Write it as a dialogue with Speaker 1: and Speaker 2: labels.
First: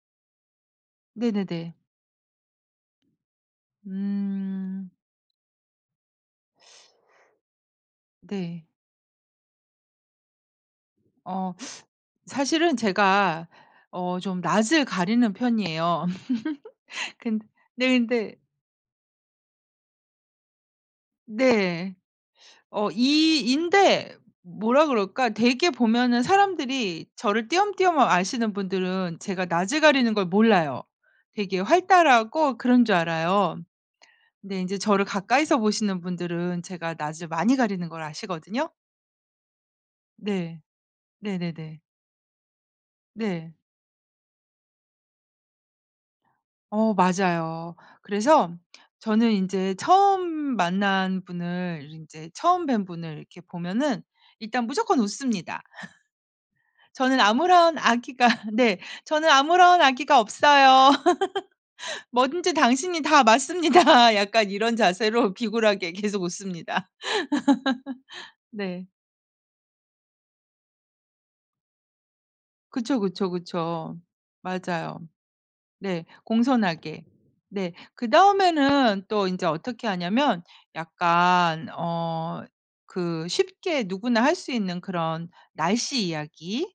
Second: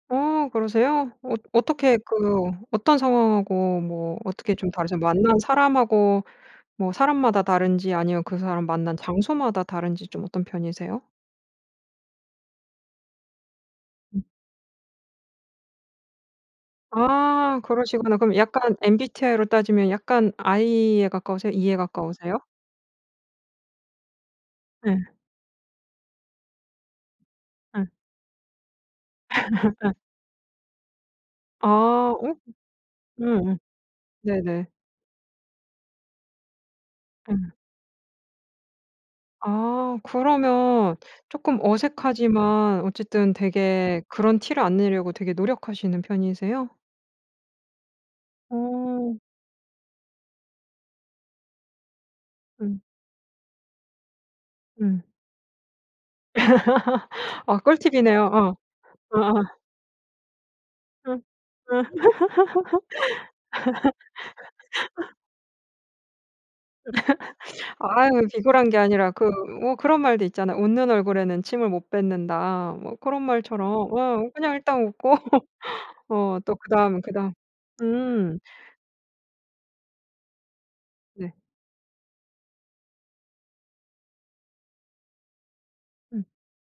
Speaker 1: 어. 그러세요? 어
Speaker 2: 네네네.
Speaker 1: 어떻게 그 어떤 상황하고 뭐 어떻게 좀
Speaker 2: 음.
Speaker 1: 다르세요? 만난 사람하고 뭐 사람마다 다른지 아니면 그
Speaker 2: 네.
Speaker 1: 사람 만난 장소마다 다른지 좀 어떤 편이세요?
Speaker 2: 어. 사실은 제가 어 좀 낯을 가리는 편이에요. 근
Speaker 1: 아.
Speaker 2: 네
Speaker 1: 그러시구나. 그럼
Speaker 2: 근데
Speaker 1: 약간 MBTI로 따지면 약간 I에 가까우세요, E에
Speaker 2: 네.
Speaker 1: 가까우세요?
Speaker 2: 어 E, E 인데 뭐라
Speaker 1: 예.
Speaker 2: 그럴까 대개 보면은 사람들이 저를
Speaker 1: 예.
Speaker 2: 띄엄띄엄 아시는 분들은 제가 낯을 가리는 걸 몰라요. 되게
Speaker 1: 아 어.
Speaker 2: 활달하고 그런 줄
Speaker 1: 음음.
Speaker 2: 알아요. 근데
Speaker 1: 네네.
Speaker 2: 인제 저를 가까이서 보시는 분들은 제가 낯을
Speaker 1: 음.
Speaker 2: 많이 가리는 걸 아시거든요.
Speaker 1: 아.
Speaker 2: 네.
Speaker 1: 그러면 쪼끔
Speaker 2: 네네네.
Speaker 1: 어색하지만 어쨌든
Speaker 2: 네.
Speaker 1: 되게 그런 티를 안 내려고 되게 노력하시는 편이세요?
Speaker 2: 어. 맞아요. 그래서
Speaker 1: 어.
Speaker 2: 저는 인제 처음 만난 분을 인제 처음
Speaker 1: 음.
Speaker 2: 뵌 분을 이렇게 보면은 일단 무조건
Speaker 1: 음.
Speaker 2: 웃습니다. 저는
Speaker 1: 아.
Speaker 2: 아무런
Speaker 1: 꿀팁이네요.
Speaker 2: 악의가
Speaker 1: 어.
Speaker 2: 네. '저는
Speaker 1: 어어.
Speaker 2: 아무런 악의가 없어요.
Speaker 1: 음. 음.
Speaker 2: 뭐든지 당신이 다 맞습니다.' 약간 이런 자세로 비굴하게 계속 웃습니다.
Speaker 1: 아유 비굴한 게
Speaker 2: 네.
Speaker 1: 아니라 그 뭐 그런 말도 있잖아요. '웃는 얼굴에는 침을 못 뱉는다.' 뭐
Speaker 2: 그쵸,
Speaker 1: 그런
Speaker 2: 그쵸,
Speaker 1: 말처럼
Speaker 2: 그쵸.
Speaker 1: 어 그냥 일단
Speaker 2: 맞아요.
Speaker 1: 웃고
Speaker 2: 네.
Speaker 1: 어. 또 그다음,
Speaker 2: 공손하게.
Speaker 1: 그다음.
Speaker 2: 네.
Speaker 1: 음.
Speaker 2: 그다음에는 또 인제 어떻게 하냐면
Speaker 1: 네.
Speaker 2: 약간 어 그 쉽게 누구나 할 수 있는 그런 날씨
Speaker 1: 음.
Speaker 2: 이야기